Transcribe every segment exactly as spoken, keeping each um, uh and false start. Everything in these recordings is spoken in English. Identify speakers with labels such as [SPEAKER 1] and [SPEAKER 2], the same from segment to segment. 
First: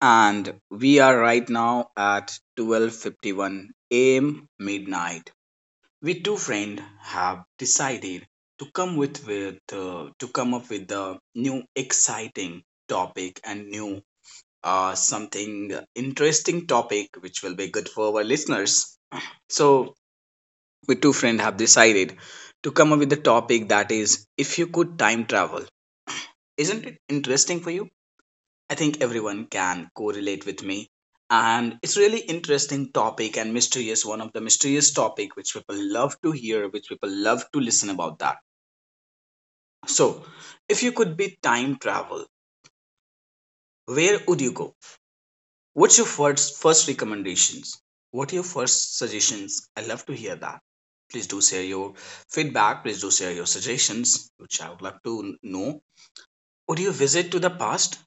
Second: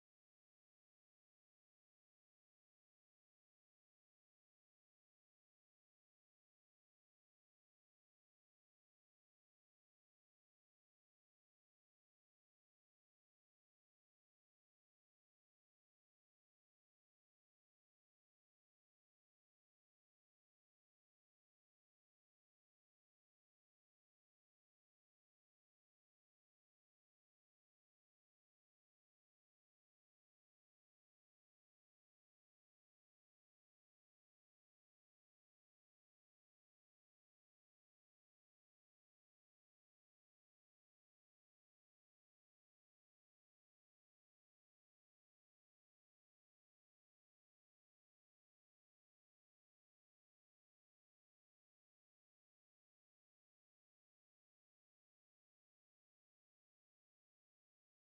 [SPEAKER 1] and we are right now at twelve fifty-one a m midnight. We two friends have decided to come with with uh, to come up with a new exciting topic and new uh, something interesting topic which will be good for our listeners. So we two friends have decided to come up with the topic that is, if you could time travel. Isn't it interesting for you? I think everyone can correlate with me. And it's really interesting topic and mysterious, one of the mysterious topic which people love to hear, which people love to listen about that. So, if you could be time travel, where would you go? What's your first first recommendations? What are your first suggestions? I love to hear that. Please do share your feedback. Please do share your suggestions, which I would love to know. Would you visit to the past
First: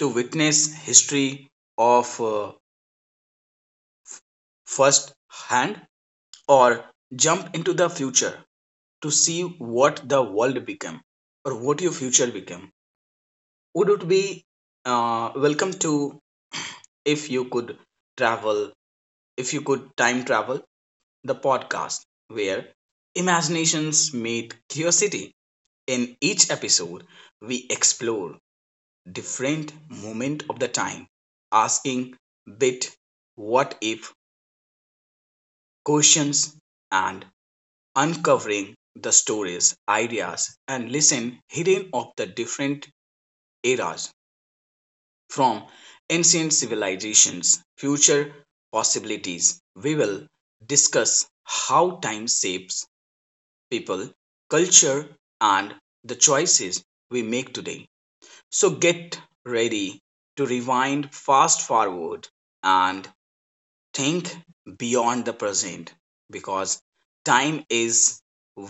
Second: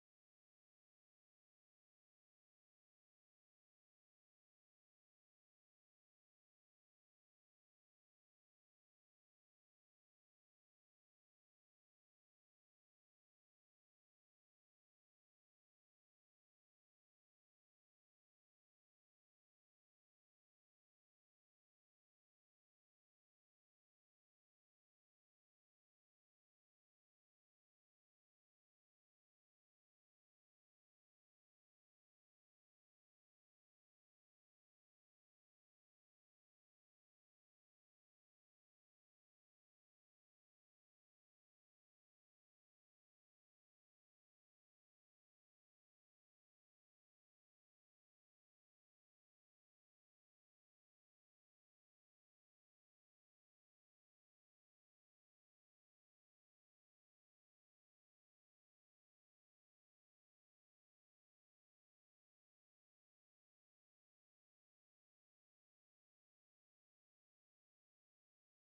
[SPEAKER 1] to witness history of uh, first hand, or jump into the future to see what the world became or what your future became? Would it be uh, welcome to, if you could travel, if you could time travel, the podcast where imaginations meet curiosity. In each episode we explore different moment of the time, asking bit what if questions, and uncovering the stories, ideas, and lessons hidden of the different eras, from ancient civilizations, future possibilities. We will discuss how time shapes people, culture, and the choices we make today. So get ready to rewind, fast forward, and think beyond the present, because time is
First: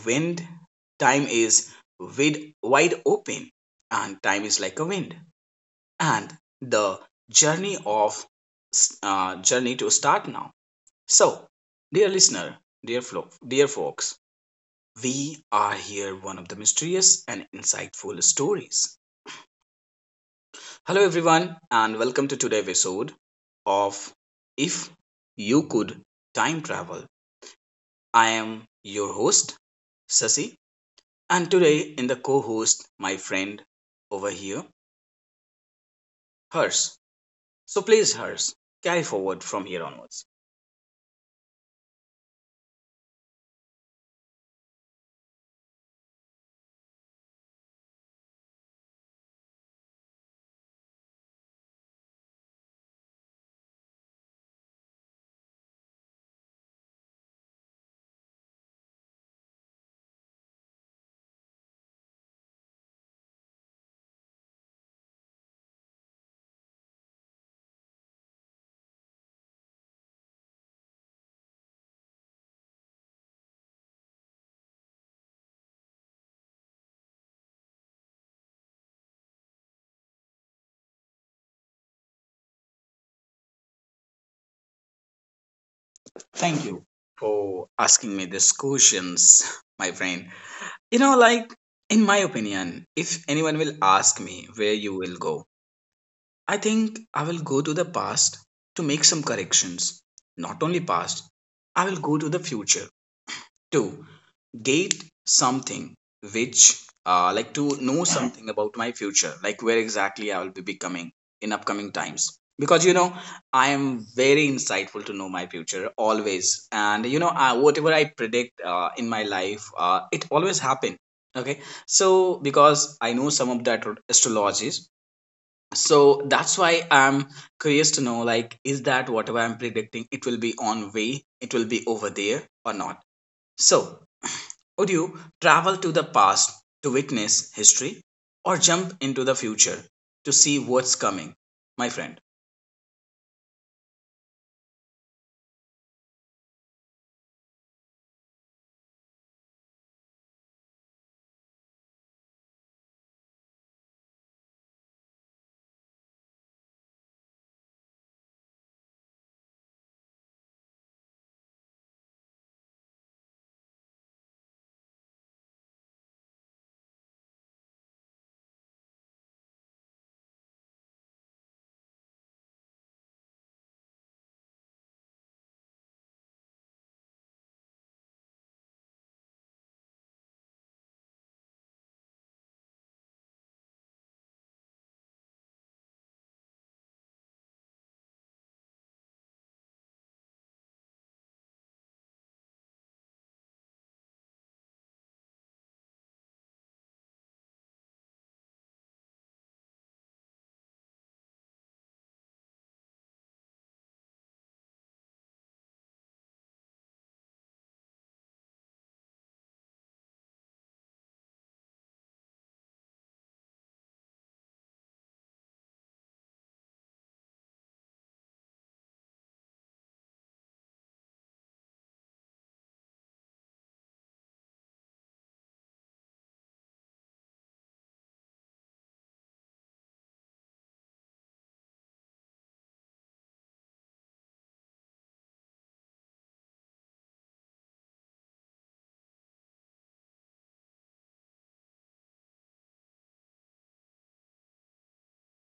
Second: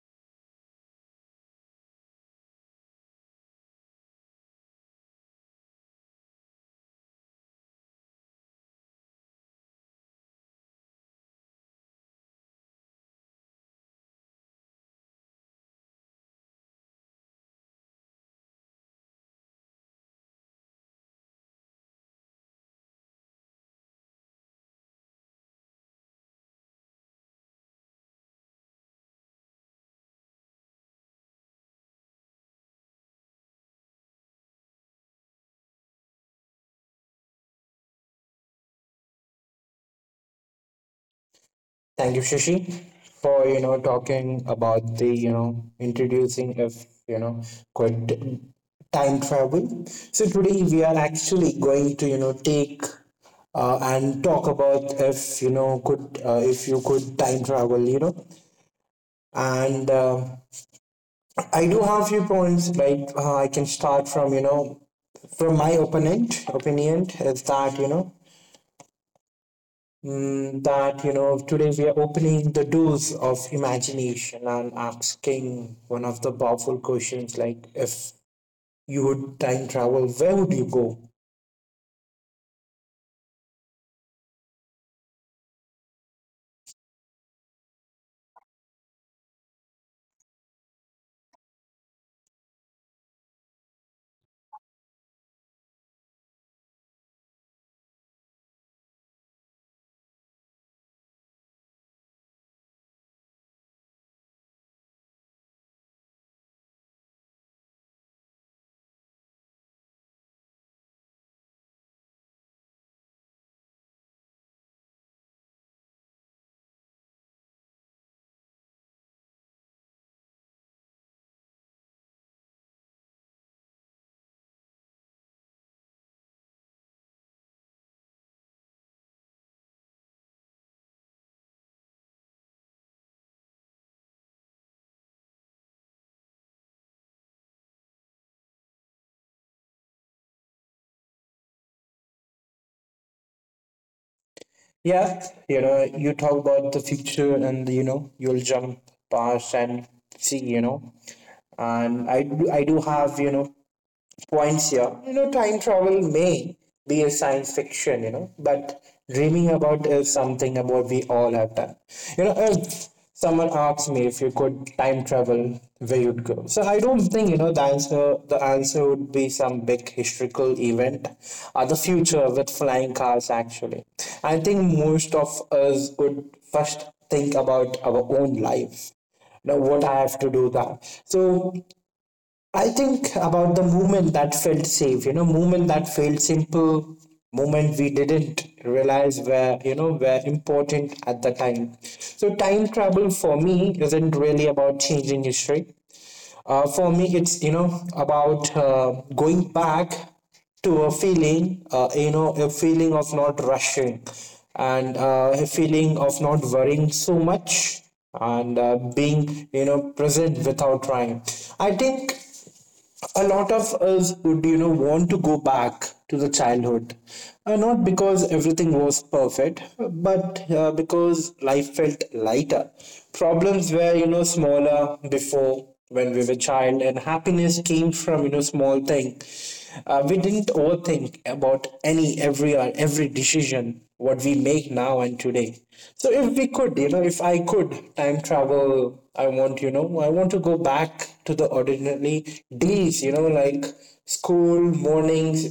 [SPEAKER 1] wind, time is wide, wide open, and time is like a wind, and the journey of uh, journey to start now. So dear listener, dear folk, dear folks, we are here one of the mysterious and insightful stories. Hello everyone, and welcome to today's episode of If You Could Time Travel. I am your host, Sasi, and today in the co host, my friend over here, Hers. So please, Hers, carry forward from here onwards.
[SPEAKER 2] Thank you, Shashi, for you know talking about the you know introducing of you know quite time travel. So today we are actually going to you know take uh, and talk about if you know could uh, if you could time travel, you know and uh, I do have few points like uh, I can start from you know from my opponent opinion is that you know mm, that you know today we are opening the doors of imagination and asking one of the powerful questions like, if you would time travel, where would you go?
[SPEAKER 1] Thank you for asking me these questions, my friend. You know, like, in my opinion, if anyone will ask me where you will go, I think I will go to the past to make some corrections. Not only past, I will go to the future too, get something which uh, like to know something about my future, like where exactly I will be becoming in upcoming times, because you know I am very insightful to know my future always, and you know I, whatever I predict uh, in my life, uh, it always happen, okay. So because I know some of that astrologies, so that's why I'm curious to know like is that whatever I'm predicting it will be on way, it will be over there or not. So would you travel to the past to witness history, or jump into the future to see what's coming, my friend?
[SPEAKER 2] Yeah, you know you talk about the future and you know you'll jump past and see, you know and i do i do have, you know points here. You know, time travel may be a science fiction, you know, but dreaming about is something about we all have done. You know, if someone asks me if you could time travel, where you'd go. So I don't think, you know, the answer the answer would be some big historical event or the future with flying cars actually. I think most of us would first think about our own life now. What I have to do that. So I think about the moment that felt safe, you know, moment that felt simple, moment we didn't realize were, you know, were important at the time. So time travel for me isn't really about changing history. Uh, for me, it's, you know, about uh, going back to a feeling, uh, you know, a feeling of not rushing, and uh, a feeling of not worrying so much, and uh, being, you know, present without trying. I think a lot of us would, you know want to go back to the childhood, uh, not because everything was perfect, but uh, because life felt lighter, problems were, you know smaller before when we were child, and happiness came from, you know small thing. Uh, we didn't overthink about any every or every decision what we make now and today. So if we could, you know if I could time travel, I want, you know I want to go back to the ordinary days, you know like school mornings,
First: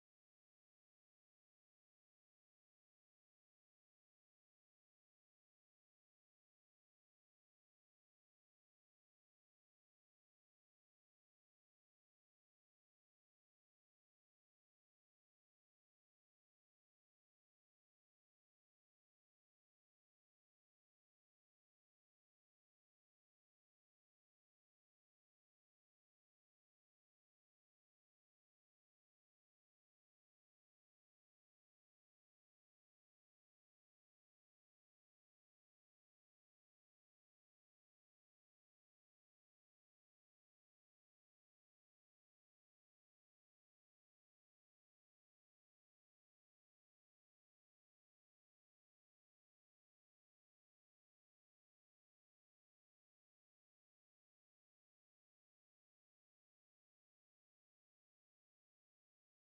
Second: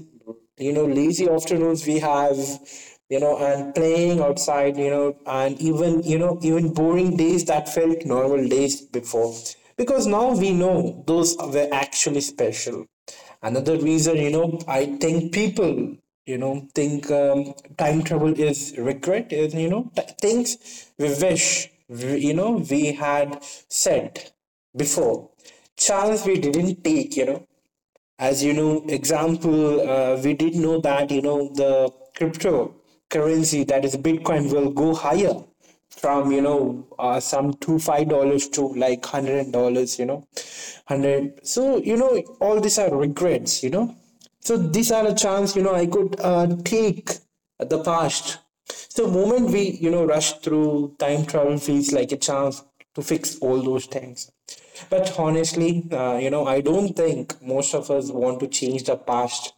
[SPEAKER 2] you know lazy afternoons we have, you know and playing outside, you know and even, you know even boring days that felt normal days before, because now we know those were actually special. Another reason, you know, I think people, you know, think um, time travel is regret, is, you know, th- things we wish, we, you know, we had said before. Chance we didn't take, you know as you know example, uh, we did know that, you know the cryptocurrency that is bitcoin will go higher from, you know uh, some two to five dollars to like hundred dollars, you know hundred. So, you know all these are regrets, you know so these are a chance, you know I could, uh, take the past. So moment we, you know, rush through, time travel feels like a chance to fix all those things. But honestly, uh, you know, I don't think most of us want to change the past.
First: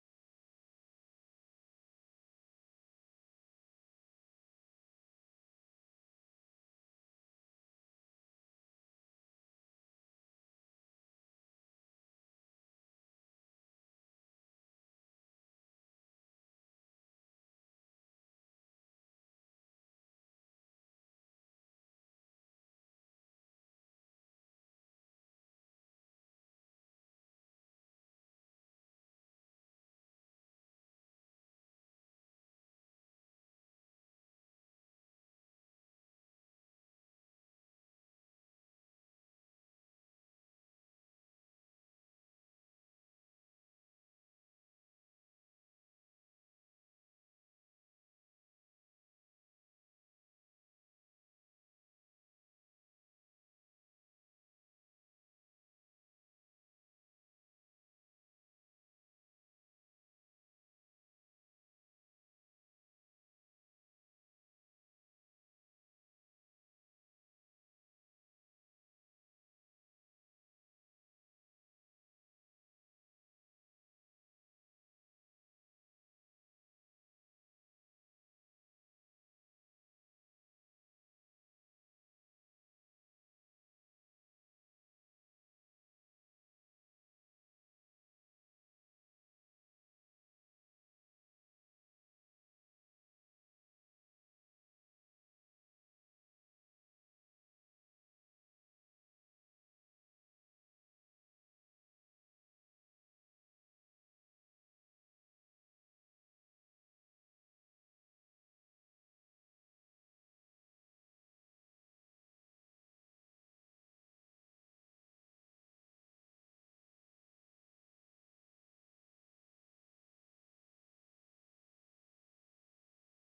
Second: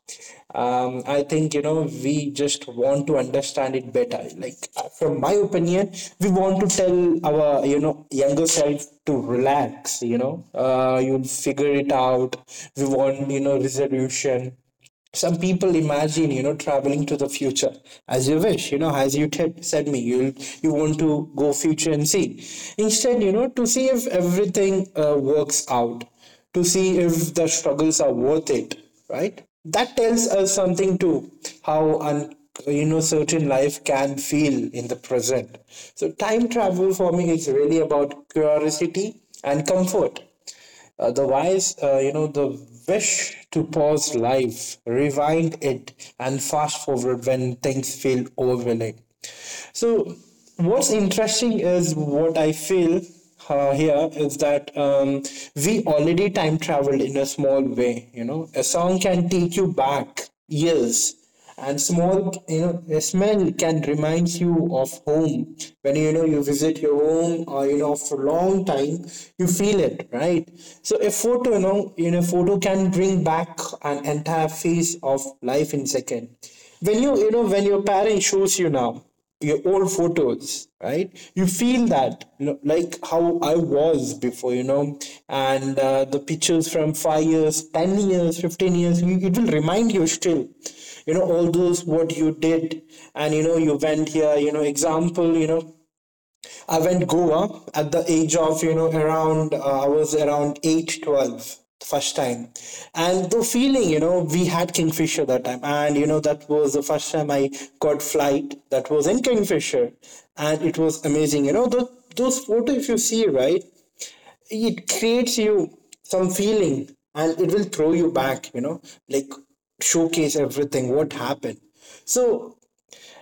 [SPEAKER 2] Um, I think, you know, we just want to understand it better. Like, uh, from my opinion, we want to tell our, you know, younger self to relax, you know, uh, you'll figure it out. We want, you know, resolution. Some people imagine, you know traveling to the future as you wish, you know as you t- said me. you you want to go future and see, instead, you know to see if everything, uh, works out, to see if the struggles are worth it, right? That tells us something too, how un- you know certain life can feel in the present. So time travel for me is really about curiosity and comfort. Otherwise, uh, you know, the wish to pause life, rewind it, and fast forward when things feel overwhelming. So, what's interesting is what I feel uh, here is that, um, we already time traveled in a small way. You know, a song can take you back years, and small, you know a smell can remind you of home when, you know you visit your home, or, you know after a long time you feel it, right? So a photo, you know you know photo can bring back an entire phase of life in second, when you you know when your parent shows you now your old photos, right? You feel that, you know, like, how I was before, you know and uh, the pictures from five years, ten years, fifteen years, it will remind you still, you know all those what you did. And, you know you went here, you know example, you know I went Goa at the age of, you know, around, uh, I was around eight, twelve, the first time. And the feeling, you know, we had Kingfisher that time. And, you know, that was the first time I got flight, that was in Kingfisher. And it was amazing. You know, the, those photos, if you see, right, it creates you some feeling, and it will throw you back, you know, like, showcase everything, what happened. So,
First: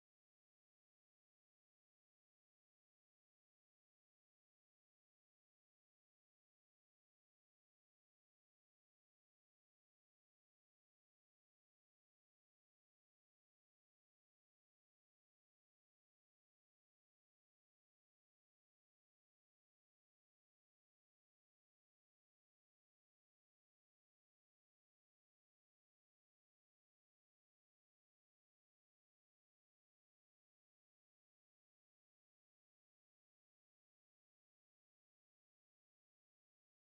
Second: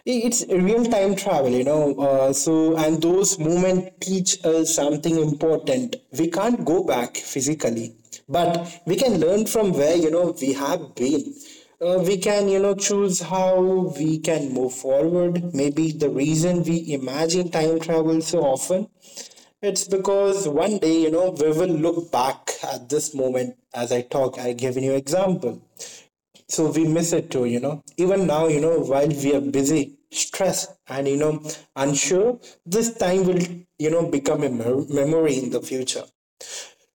[SPEAKER 2] I- it's real time travel, you know uh, so, and those moments teach us something important. We can't go back physically, but we can learn from where, you know we have been. Uh, we can, you know choose how we can move forward. Maybe the reason we imagine time travel so often, it's because one day, you know we will look back at this moment. As I talk, I given you example, so we miss it too, you know even now, you know while we are busy, stressed, and, you know unsure, this time will, you know become a mem- memory in the future.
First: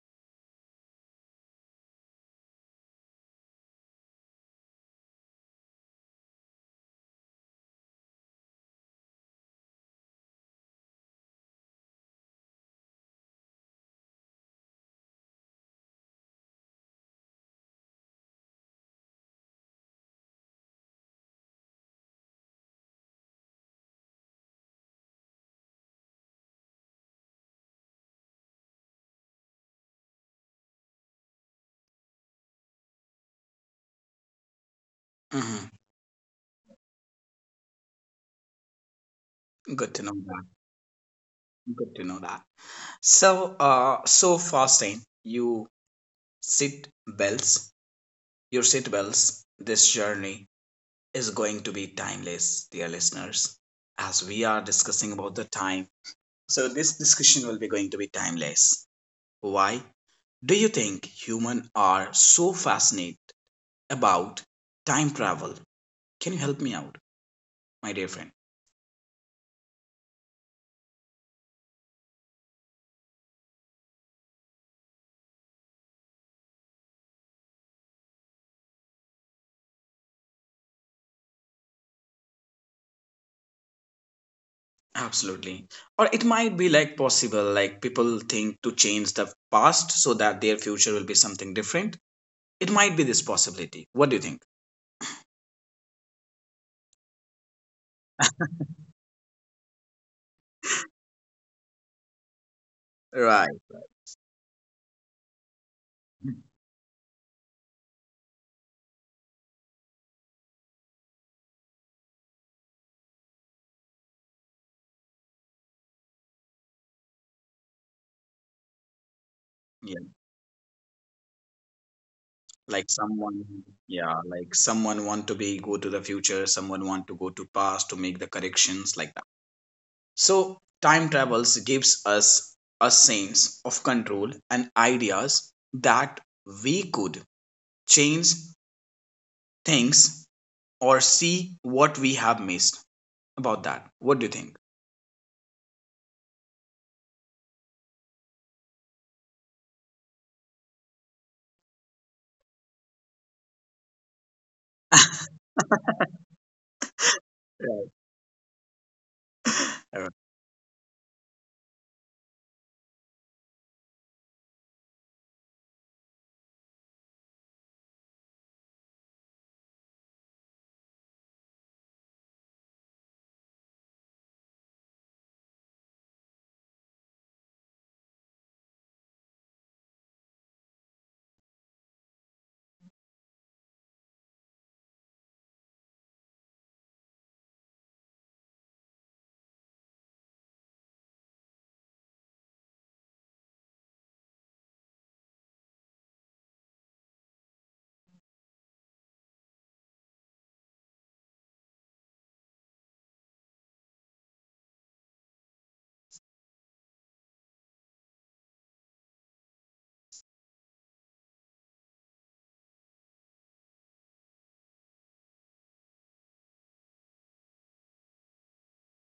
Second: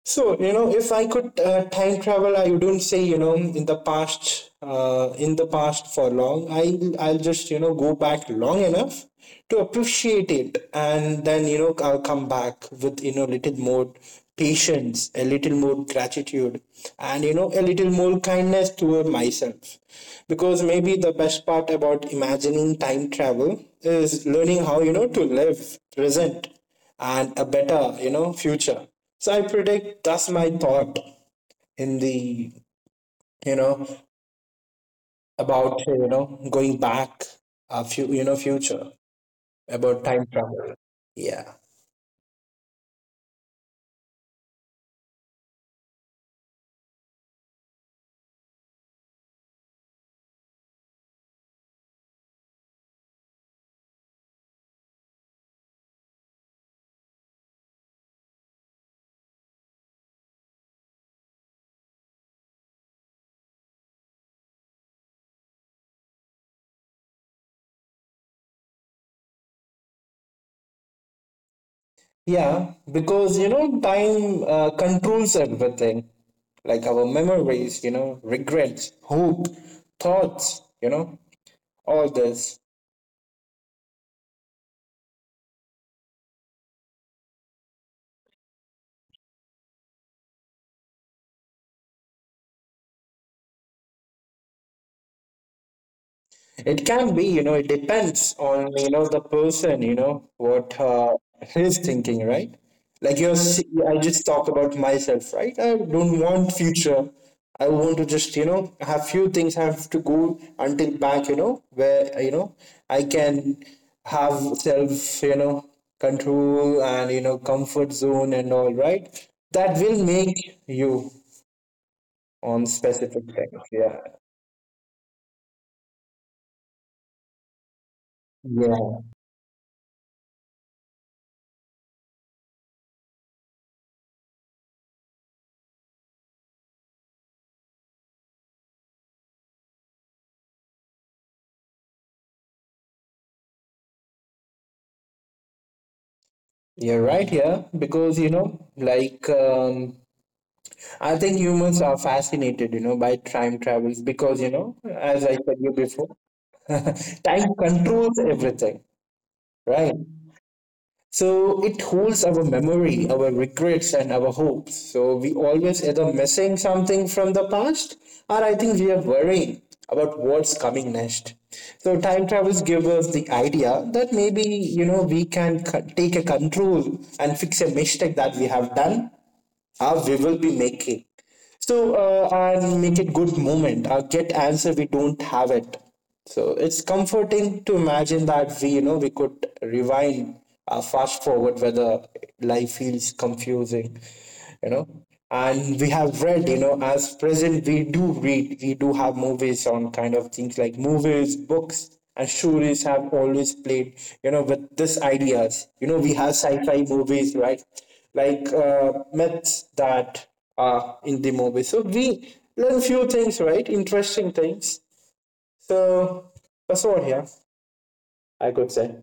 [SPEAKER 2] So, you know, if I could, uh, time travel, I wouldn't say, you know, in the past, uh, in the past for long. I'll, I'll just, you know, go back long enough to appreciate it. And then, you know, I'll come back with, you know, little more patience, a little more gratitude, and, you know, a little more kindness toward myself. Because maybe the best part about imagining time travel is learning how, you know, to live present and a better, you know, future. So I predict that's my thought in the, you know
[SPEAKER 1] Hmm.
[SPEAKER 2] about, you know going back a few, you know future,
[SPEAKER 1] Good to
[SPEAKER 2] about
[SPEAKER 1] know
[SPEAKER 2] time
[SPEAKER 1] that.
[SPEAKER 2] travel. Yeah,
[SPEAKER 1] Good to know that. So, uh, so fasting, you sit bells, your sit bells, this journey is going to be timeless, dear listeners, as we are discussing about the time. So, this discussion will be going to be timeless. Why do you think human are so fascinated about time travel? Can you help me out, my dear friend?
[SPEAKER 2] yeah, because, you know time uh, controls everything, like our memories, you know, regrets, hope, thoughts, you know, all this.
[SPEAKER 1] Absolutely. Or it might be like possible, like people think to change the past so that their future will be something different. It might be this possibility. What do you think?
[SPEAKER 2] It can be, you know, it depends on, you know, the person, you know, what uh, he's thinking, right? Like you're,
[SPEAKER 1] Right.
[SPEAKER 2] se- I just talk about myself, right? I don't want future. I want to just, you know, have few things have to go until back, you know, where, you know, I can have self, you know, control, and, you know, comfort zone, and all, right? That will
[SPEAKER 1] Yeah.
[SPEAKER 2] make you on
[SPEAKER 1] Like
[SPEAKER 2] specific
[SPEAKER 1] someone,
[SPEAKER 2] things. Yeah.
[SPEAKER 1] yeah, like someone want to be go to the future, someone want to go to past to make the
[SPEAKER 2] Yeah.
[SPEAKER 1] corrections like that. So time travels gives us a sense of control and ideas that we could change things or see what we have missed about that. What do you think?
[SPEAKER 2] You're right here because, you know, like, um, I think humans are fascinated, you know, by time travels because, you know, as I said you before, time controls everything, right?
[SPEAKER 1] Right.
[SPEAKER 2] So it holds our memory, our regrets, and our hopes. So we always either missing something from the past, or I think we are worrying about what's coming next. So time travels give us the idea that maybe, you know we can c- take a control and fix a mistake that we have done, how we will be making. So, uh, and make it good moment. Uh, get answer we don't have it. So it's comforting to imagine that we, you know we could rewind, uh, fast forward whether life feels confusing, you know. And we have read, you know, as present we do read, we do have movies on kind of things like movies, books, and stories have always played, you know, with this ideas. You know, we have sci-fi movies, right? Like uh, myths that are in the movie. So we learn few things, right? Interesting things. So that's all here, I could say.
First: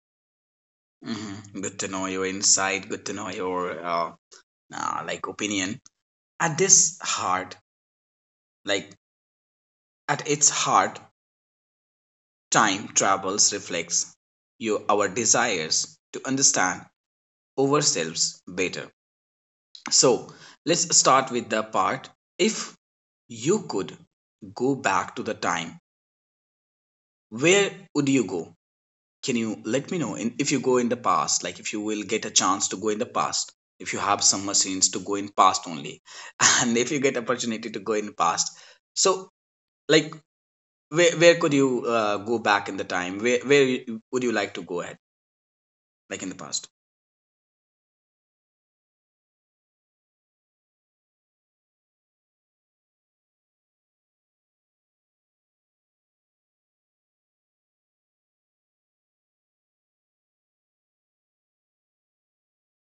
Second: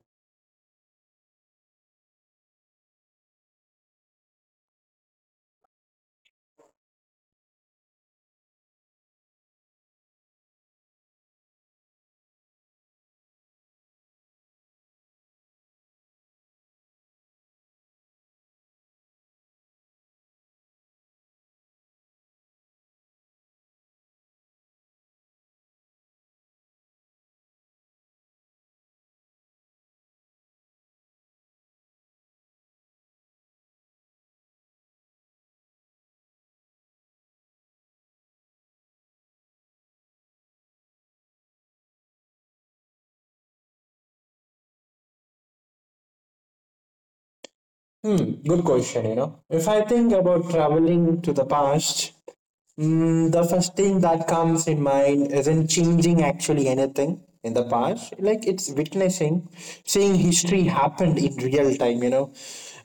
[SPEAKER 1] Hmm. Good to know your insight. Good to know your uh, uh, like opinion. At this heart, like at its heart, time travels reflects you our desires to understand ourselves better. So let's start with the part. If you could go back to the time, where would you go? Can you let me know in, if you go in the past, like if you will get a chance to go in the past, if you have some machines to go in past only, and if you get opportunity to go in past, so like where where could you uh, go back in the time? Where where you- would you like to go at, like in the past?
[SPEAKER 2] Hmm, good question. You know, if I think about traveling to the past, Mm, the first thing that comes in mind isn't changing actually anything in the past. Like it's witnessing, seeing history happen in real time, you know,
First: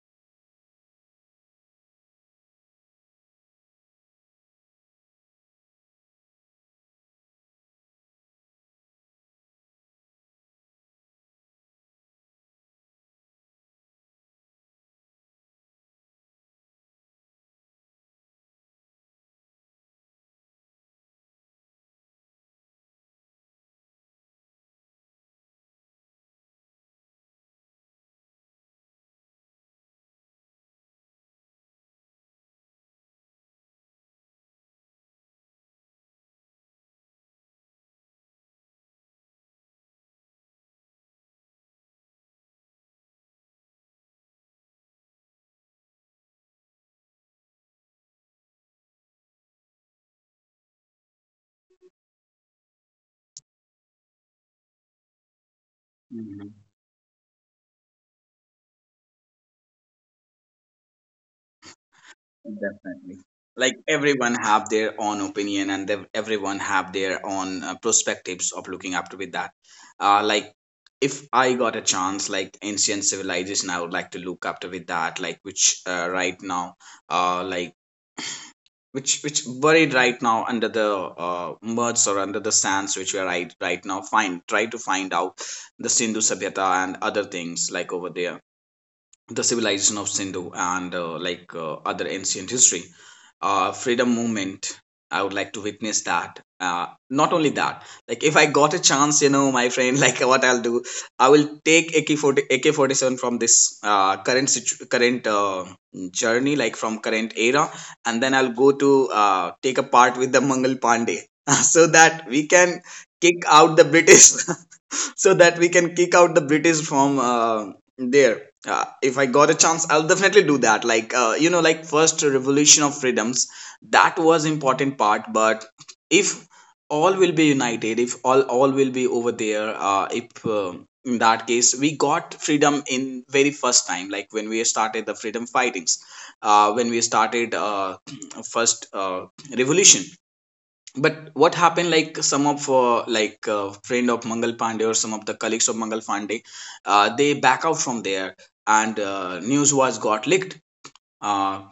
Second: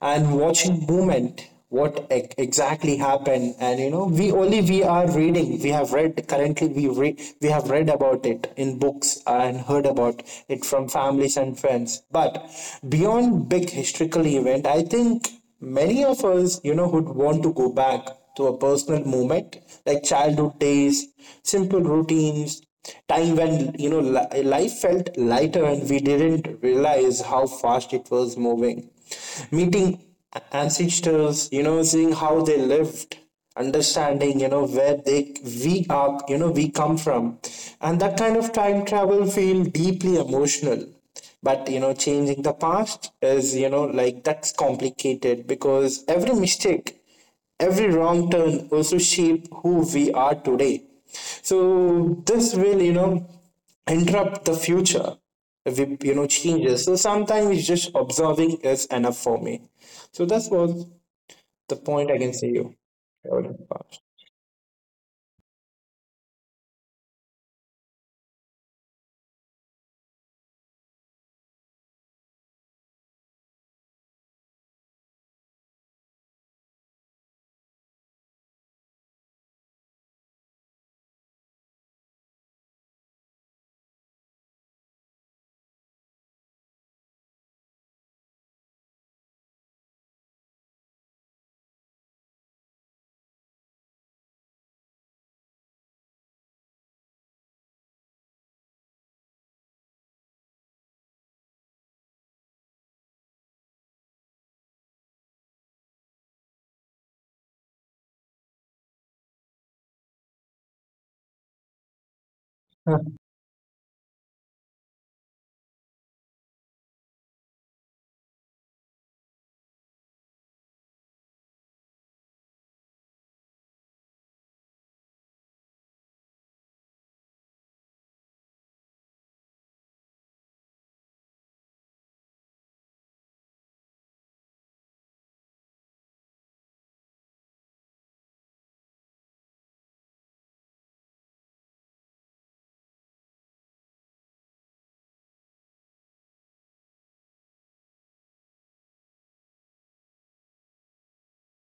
[SPEAKER 2] and watching movement, what e- exactly happened. And, you know, we only we are reading, we have read currently, we, re- we have read about it in books and heard about it from families and friends. But beyond big historical event, I think many of us, you know, would want to go back to a personal moment, like childhood days, simple routines, time when, you know, li- life felt lighter and we didn't realize how fast it was moving. Meeting ancestors, you know, seeing how they lived, understanding, you know, where they we are, you know, we come from. And that kind of time travel feel deeply emotional, but you know changing the past is, you know like, that's complicated because every mistake, every wrong turn also shape who we are today. So this will, you know interrupt the future if it, you know changes. So sometimes just observing is enough for me. So that's was the point I can say you.
[SPEAKER 1] Definitely. Like everyone have their own opinion, and they, everyone have their own uh, perspectives of looking up to with that. Uh, like if I got a chance, like ancient civilization, I would like to look up to with that. Like which uh, right now, uh, like which which buried right now under the uh, mud or under the sands which we are right right now. Find try to find out the Sindhu Sabhyata and other things like over there, the civilization of Sindhu, and uh, like uh, other ancient history. Uh, freedom movement, I would like to witness that. Uh, not only that, like if I got a chance, you know, my friend, like what I'll do, I will take A K forty A K forty seven from this uh, current situ- current uh, journey, like from current era, and then I'll go to uh, take a part with the Mangal Pandey, so that we can kick out the British, so that we can kick out the British from uh, there. Uh, if I got a chance, I'll definitely do that. Like uh, you know, like first revolution of freedoms, that was important part. But if all will be united, if all all will be over there, uh, if uh, in that case we got freedom in very first time, like when we started the freedom fightings, uh, when we started uh, first uh, revolution. But what happened, like some of uh, like uh, friend of Mangal Pandey, or some of the colleagues of Mangal Pandey, uh, they back out from there, and uh, news was got leaked uh,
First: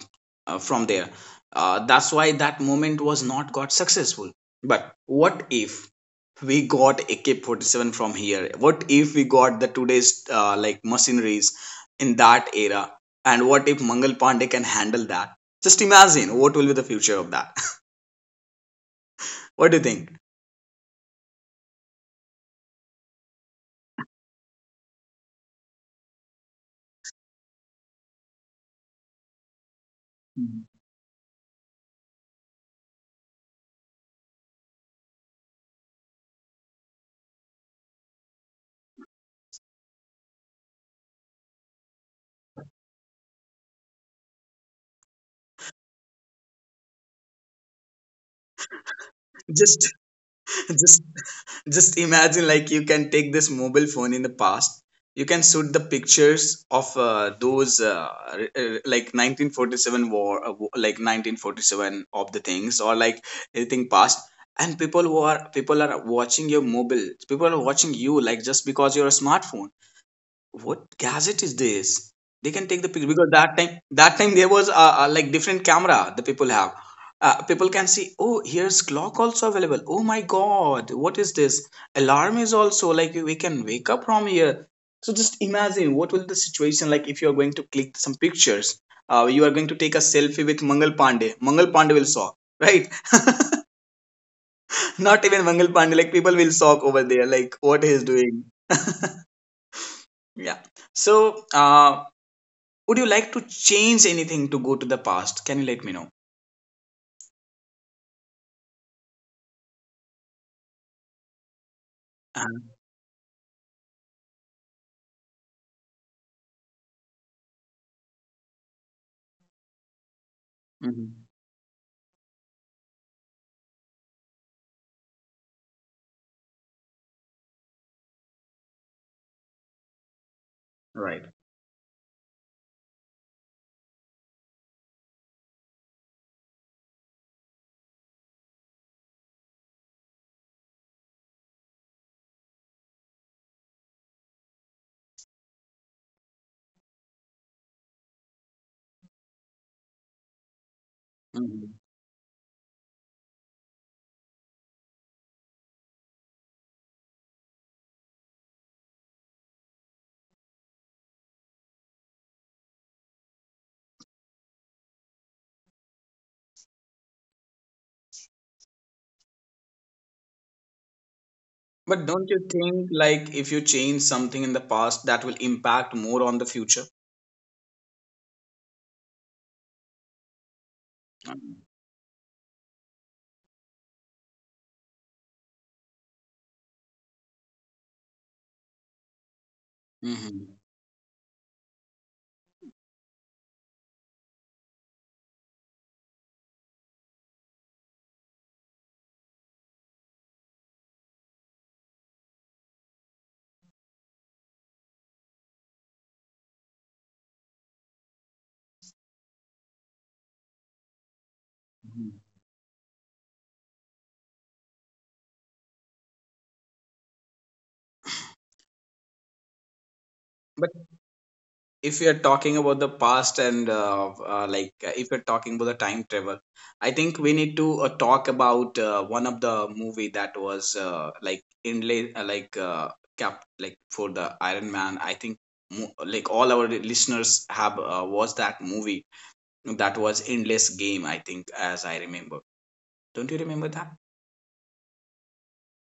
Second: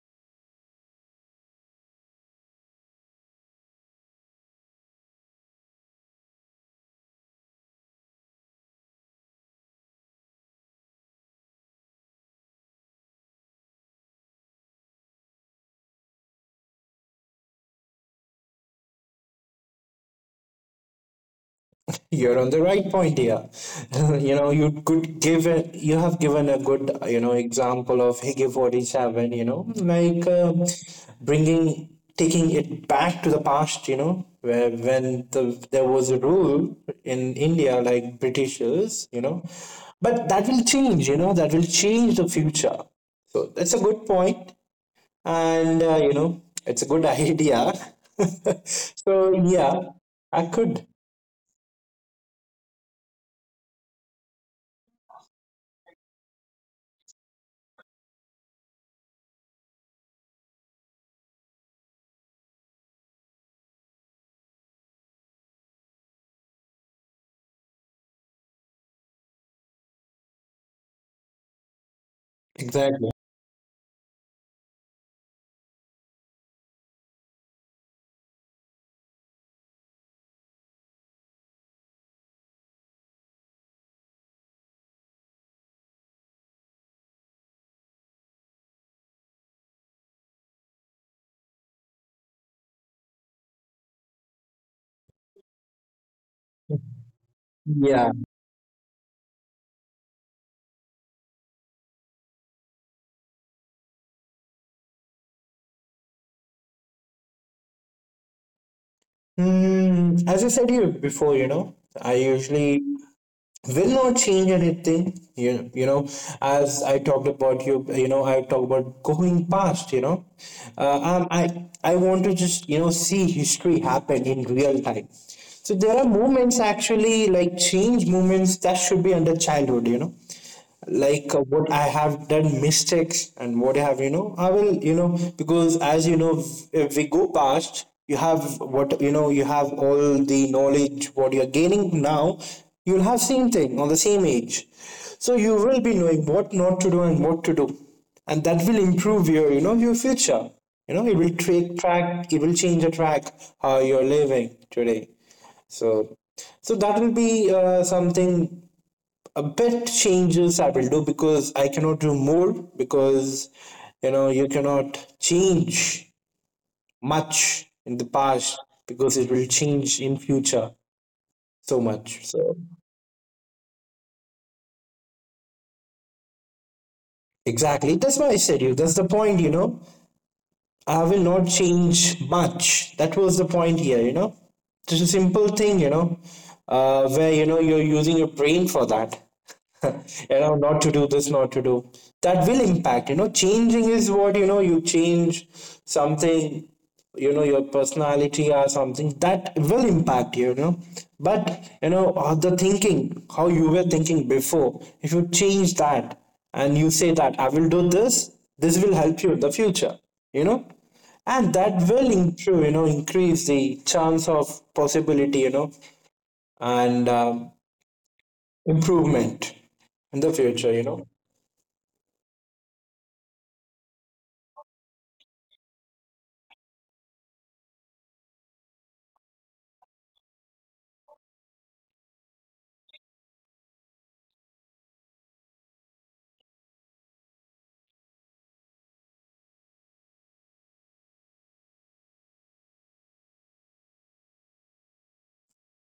[SPEAKER 1] uh, from there. Uh, that's why that moment was not got successful. But what if we got A K forty-seven from here, what if we got the today's uh, like machineries in that era, and what if Mangal Pandey can handle that? Just imagine what will be the future of that. What do you think?
[SPEAKER 2] You're on the right point here. You know, you could give it, you have given a good, you know, example of Higgy forty-seven, you know, like uh, bringing, taking it back to the past, you know, where when the, there was a rule in India, like Britishers, you know, but that will change, you know, that will change the future. So that's a good point, and uh, you know, it's a good idea. so yeah,
[SPEAKER 1] Just
[SPEAKER 2] I could
[SPEAKER 1] just Just imagine, like, you can take this mobile phone in the past. You can shoot the pictures of uh, those, uh, r- r- like, nineteen forty-seven war, uh, wo- like, nineteen forty-seven of the things, or like anything past. And people who are people are watching your mobile. People are watching you, like, just because you're a smartphone, what gadget is this? They can take the picture
[SPEAKER 2] exactly.
[SPEAKER 1] because that time that time there was uh, uh, like different camera the people have. Uh, people can see, oh here's clock also available. Oh my god, what is this? Alarm is also like we can wake up from here. So just imagine what will the situation like if you are going to click some pictures. Uh, you are going to take a selfie with Mangal Pandey. Mangal Pandey will shock, right? Not even Mangal Pandey. Like people will shock over there. Like what he is
[SPEAKER 2] Yeah.
[SPEAKER 1] doing. Yeah. So uh, would you like to change anything to go to the past? Can you let me know?
[SPEAKER 2] Hmm, as I said you before, you know, I
[SPEAKER 1] Uh-huh.
[SPEAKER 2] usually will not change anything. You, you know, as I talked about you, you know, I talk about going past. You know, uh,
[SPEAKER 1] Mhm.
[SPEAKER 2] um, I I want to just you know see history happen in real time. So there are moments actually, like change moments that should be under childhood. You know,
[SPEAKER 1] Right.
[SPEAKER 2] like uh, what I have done mistakes and what I have, you know, I will, you know, because as you know, if we go past, you have what, you know, you have all the knowledge, what you're gaining now, you'll have same thing on the same age. So you will be knowing what not to do and what to do. And that will improve your, you know, your future. You know, it will
[SPEAKER 1] Mhm.
[SPEAKER 2] take track, it will change the track how you're living today. So, so that will be uh, something a bit changes I will do, because I cannot do more because you know you cannot change much in the past, because it will change in future so much.
[SPEAKER 1] But don't you
[SPEAKER 2] So
[SPEAKER 1] think like if you change something in the past that will impact more on the future?
[SPEAKER 2] exactly, that's why I said you that's the point. you know I will not
[SPEAKER 1] Mhm.
[SPEAKER 2] change much. That was the point here, you know. It's a simple thing, you know uh, where you know you're using your brain for that. You know
[SPEAKER 1] Mhm.
[SPEAKER 2] not to do this, not to do that will impact. You know changing is what, you know you change something, you know your personality or something that will impact you. You know but, you know all the thinking, how you were thinking before, if you change that and you say that I will do this, this will help you in the future, you know and that will
[SPEAKER 1] Mhm.
[SPEAKER 2] improve, you know increase the chance of possibility, you know and um, improvement in the future, you know
[SPEAKER 1] If you're talking about the past and uh, uh, like uh, if you're talking about the time travel, I think we need to uh, talk about uh, one of the movie that was uh, like inlay uh, like uh, cap like for the Iron Man. I think mo- like all our listeners have uh, watched that movie. That was Endless Game, I think as I remember. Don't you remember?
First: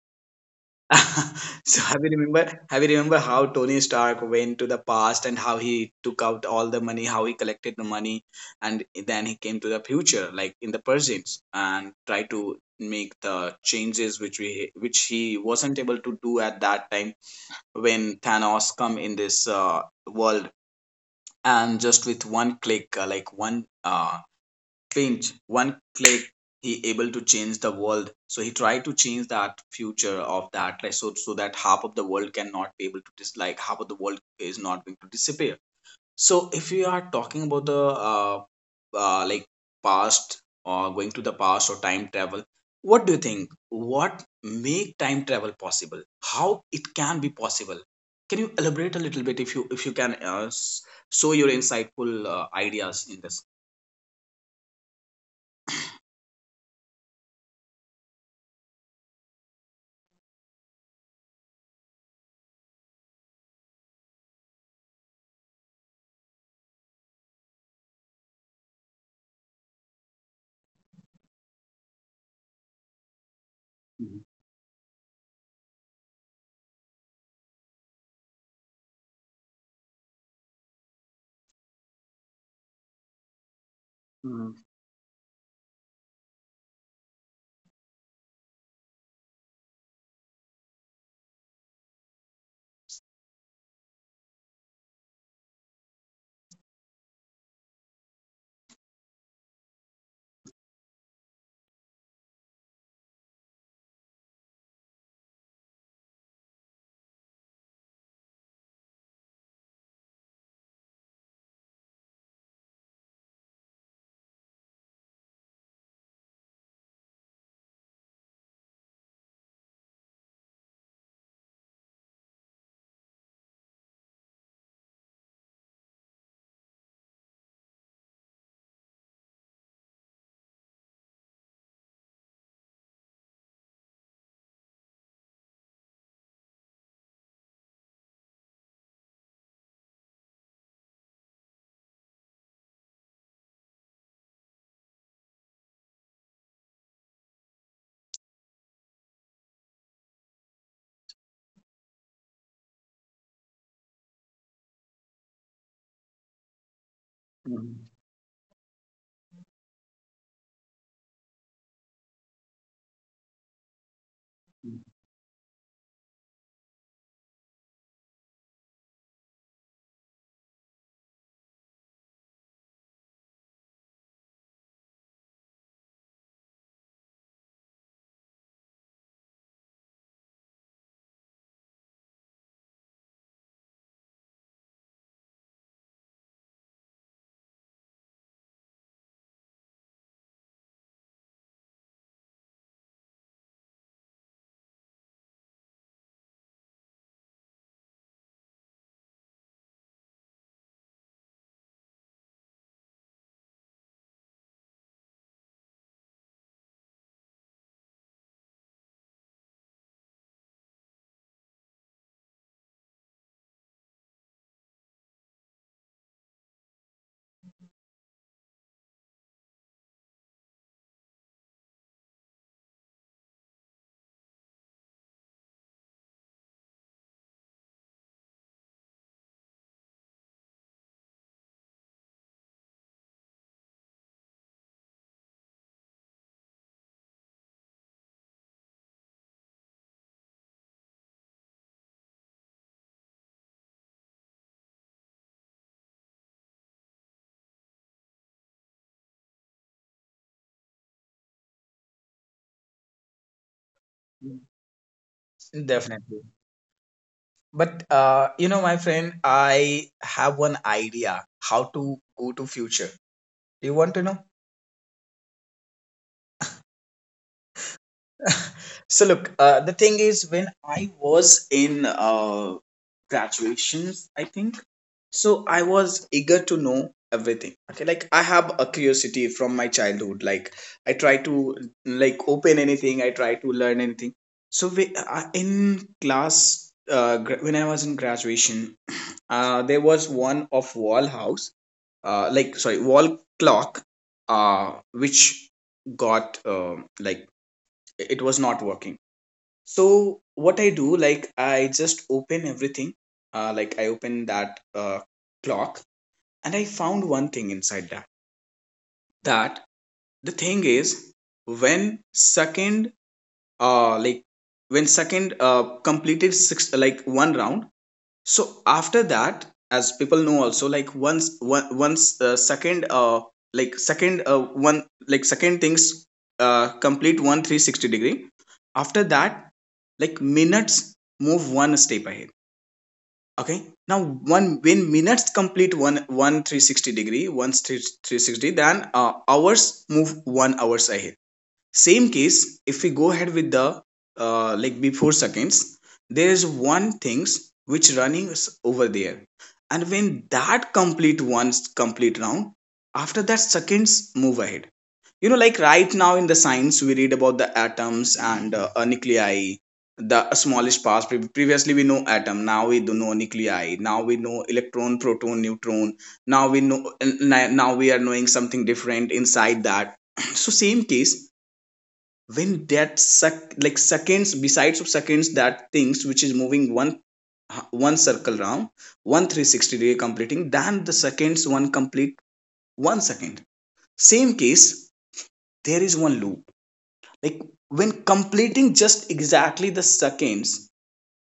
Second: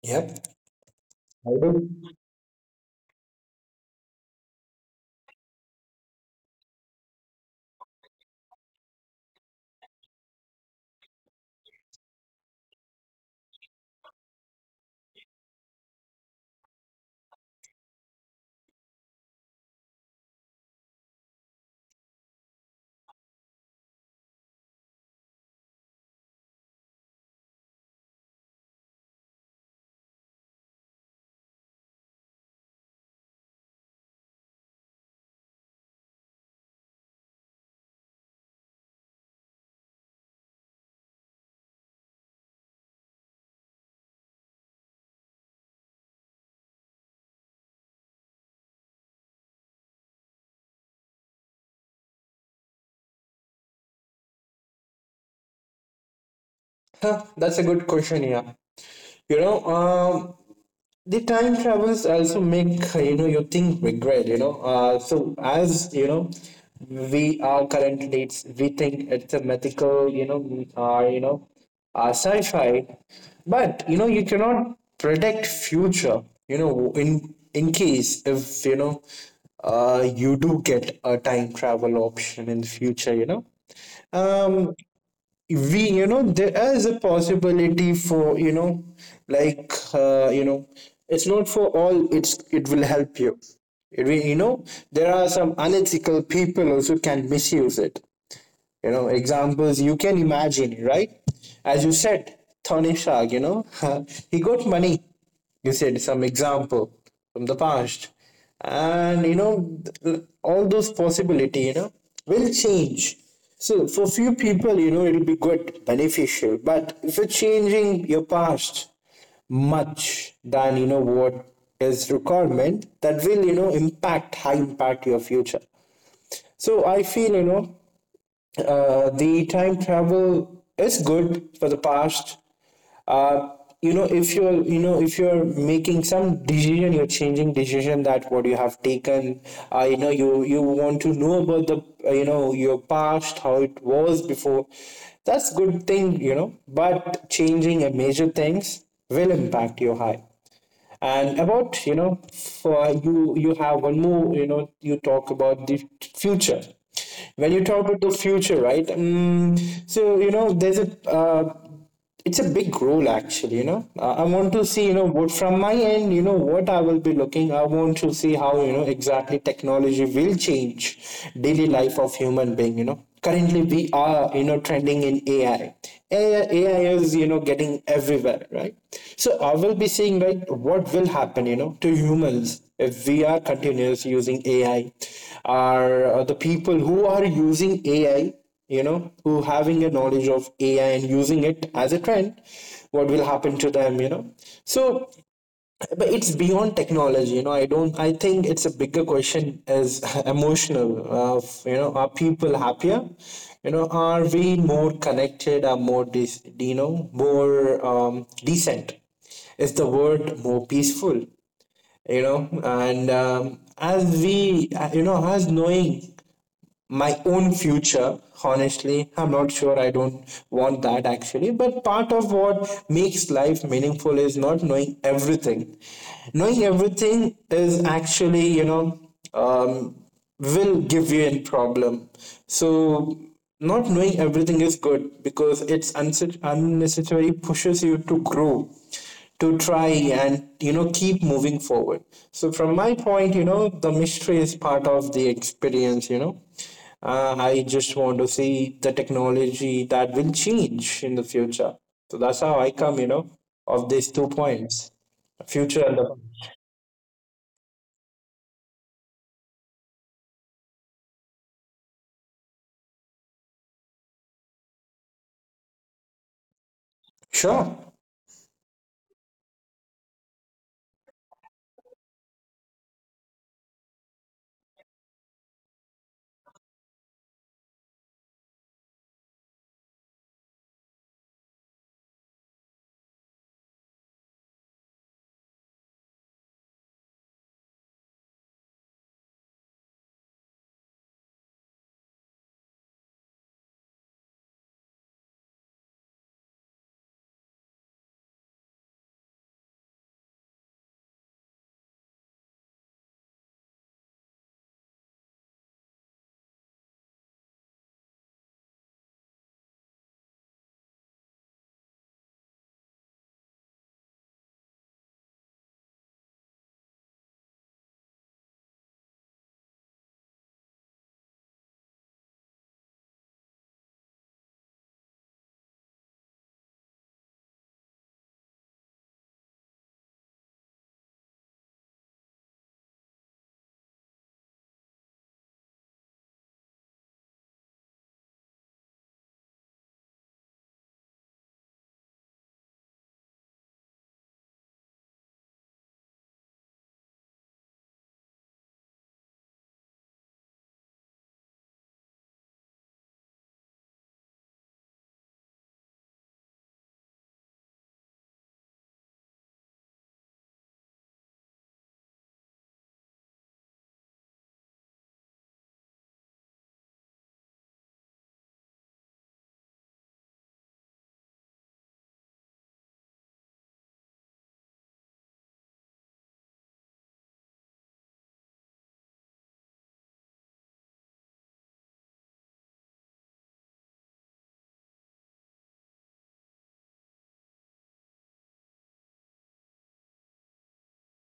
[SPEAKER 2] Yep, I
[SPEAKER 1] So
[SPEAKER 2] do.
[SPEAKER 1] have you remember, have you remember how Tony Stark went to the past and how he took out all the money, how he collected the money, and then he came to the future, like in the present, and tried to make the changes which we which he wasn't able to do at that time when Thanos come in this uh, world, and just with one click, uh, like one uh, pinch, one click, he able to change the world. So he tried to change that future of that, like so so that half of the world cannot be able to dislike, half of the world is not going to disappear. So if you are talking about the uh, uh, like past, or going to the past, or time travel, what do you think? What make time travel possible? How it can be possible? Can you elaborate a little bit if you if you can uh, s- show your insightful uh, ideas in this?
[SPEAKER 2] Huh, that's a good question. Yeah, you know, um, the time travels also make uh, you know you think regret. You know, uh, so as you know, we are current dates. We think it's a mythical. You know, uh, you know, uh, sci-fi, but you know you
[SPEAKER 1] Mhm.
[SPEAKER 2] cannot predict future. You know, in in case if you know, uh, you do get a time travel option in future. You know,
[SPEAKER 1] Mhm.
[SPEAKER 2] um, we you know there is a possibility for you know like uh, you know it's not for all, it's it will help you. It will- you know there are some unethical people also can misuse it. You know examples you can imagine, right? As you said, Thanishag, you know he got money, you said some example from the past. And you know all those possibility, you know will change. So for few people, you know it'll be good beneficial. But if you're changing your past much than, you know what is requirement, that will, you know impact high, impact your future. So I feel, you know uh, the time travel is good for the past. Uh, you know, if you're you know if you're making some decision, you're changing decision that what you have taken. Uh, you know, you you want to know about the, uh, you know your past, how it was before. That's good thing, you know. But changing a major things will impact your high. And about, you know for you, you have one more, you know you talk about the future. When you talk
[SPEAKER 1] Mhm.
[SPEAKER 2] about the future, right? um, so you know there's a uh, it's a big role actually, you know uh, I want to see, you know what from my end, you know what I will be looking. I want to see how, you know exactly technology will change daily life of human being. you know currently we are, you know trending in A I. A I. A I is, you know getting everywhere, right? So I will be saying right, what will happen, you know, to humans if we are continuous using A I. Are uh, the people who are using A I, you know, who having a knowledge of A I and using it as a trend, what will happen to them, you know? So, but it's beyond technology. You know I don't I think it's a bigger question is emotional of, you know are people happier, you know are we more connected, are more dis, you know more um, decent is the word, more peaceful, you know and um, as we uh, you know as knowing my own future honestly, I'm not sure, I don't want that actually. But part of what makes life meaningful is not knowing everything. Knowing everything is actually, you know um, will give you a problem. So not knowing everything is good because it's unse- unnecessary, pushes you to grow, to try, and you know keep moving forward. So from my point, you know the mystery is part of the experience, you know uh, I just want to see the technology that will change in the future. So that's how I come, you know, of these two points, future and the
[SPEAKER 1] Definitely. But uh, you know, my friend, I have one idea how to go to future. Do you want to know?
[SPEAKER 2] sure.
[SPEAKER 1] So look, uh, the thing is, when I was in uh, graduations, I think. So I was eager to know everything. Okay, like I have a curiosity from my childhood. Like I try to, like, open anything. I try to learn anything. So we, uh, in class, uh, gra- when I was in graduation, uh, there was one of wall house, uh, like sorry, wall clock, uh, which got uh, like it was not working. So what I do, like I just open everything. Uh, like I open that uh, clock, and I found one thing inside that that the thing is, when second uh like when second uh completed six, like one round. So after that, as people know also, like once one, once uh, second uh like second uh, one like second things uh complete one three hundred sixty degree, after that, like, minutes move one step ahead. Okay. Now one, when minutes complete one one three hundred sixty degree, once three hundred sixty, then uh, hours move one hours ahead. Same case, if we go ahead with the, uh, like before seconds, there is one things which running over there, and when that complete, once complete round, after that seconds move ahead. You know, like right now in the science we read about the atoms and uh, uh, nuclei, the smallest parts. Pre- previously we know atom, now we do know nuclei, now we know electron, proton, neutron, now we know n- n- now we are knowing something different inside that. So same case, when that sec- like seconds, besides of seconds, that things which is moving one one circle round, one three hundred sixty degree completing, than the seconds one complete one second. Same case, there is one loop, like, when completing just exactly the seconds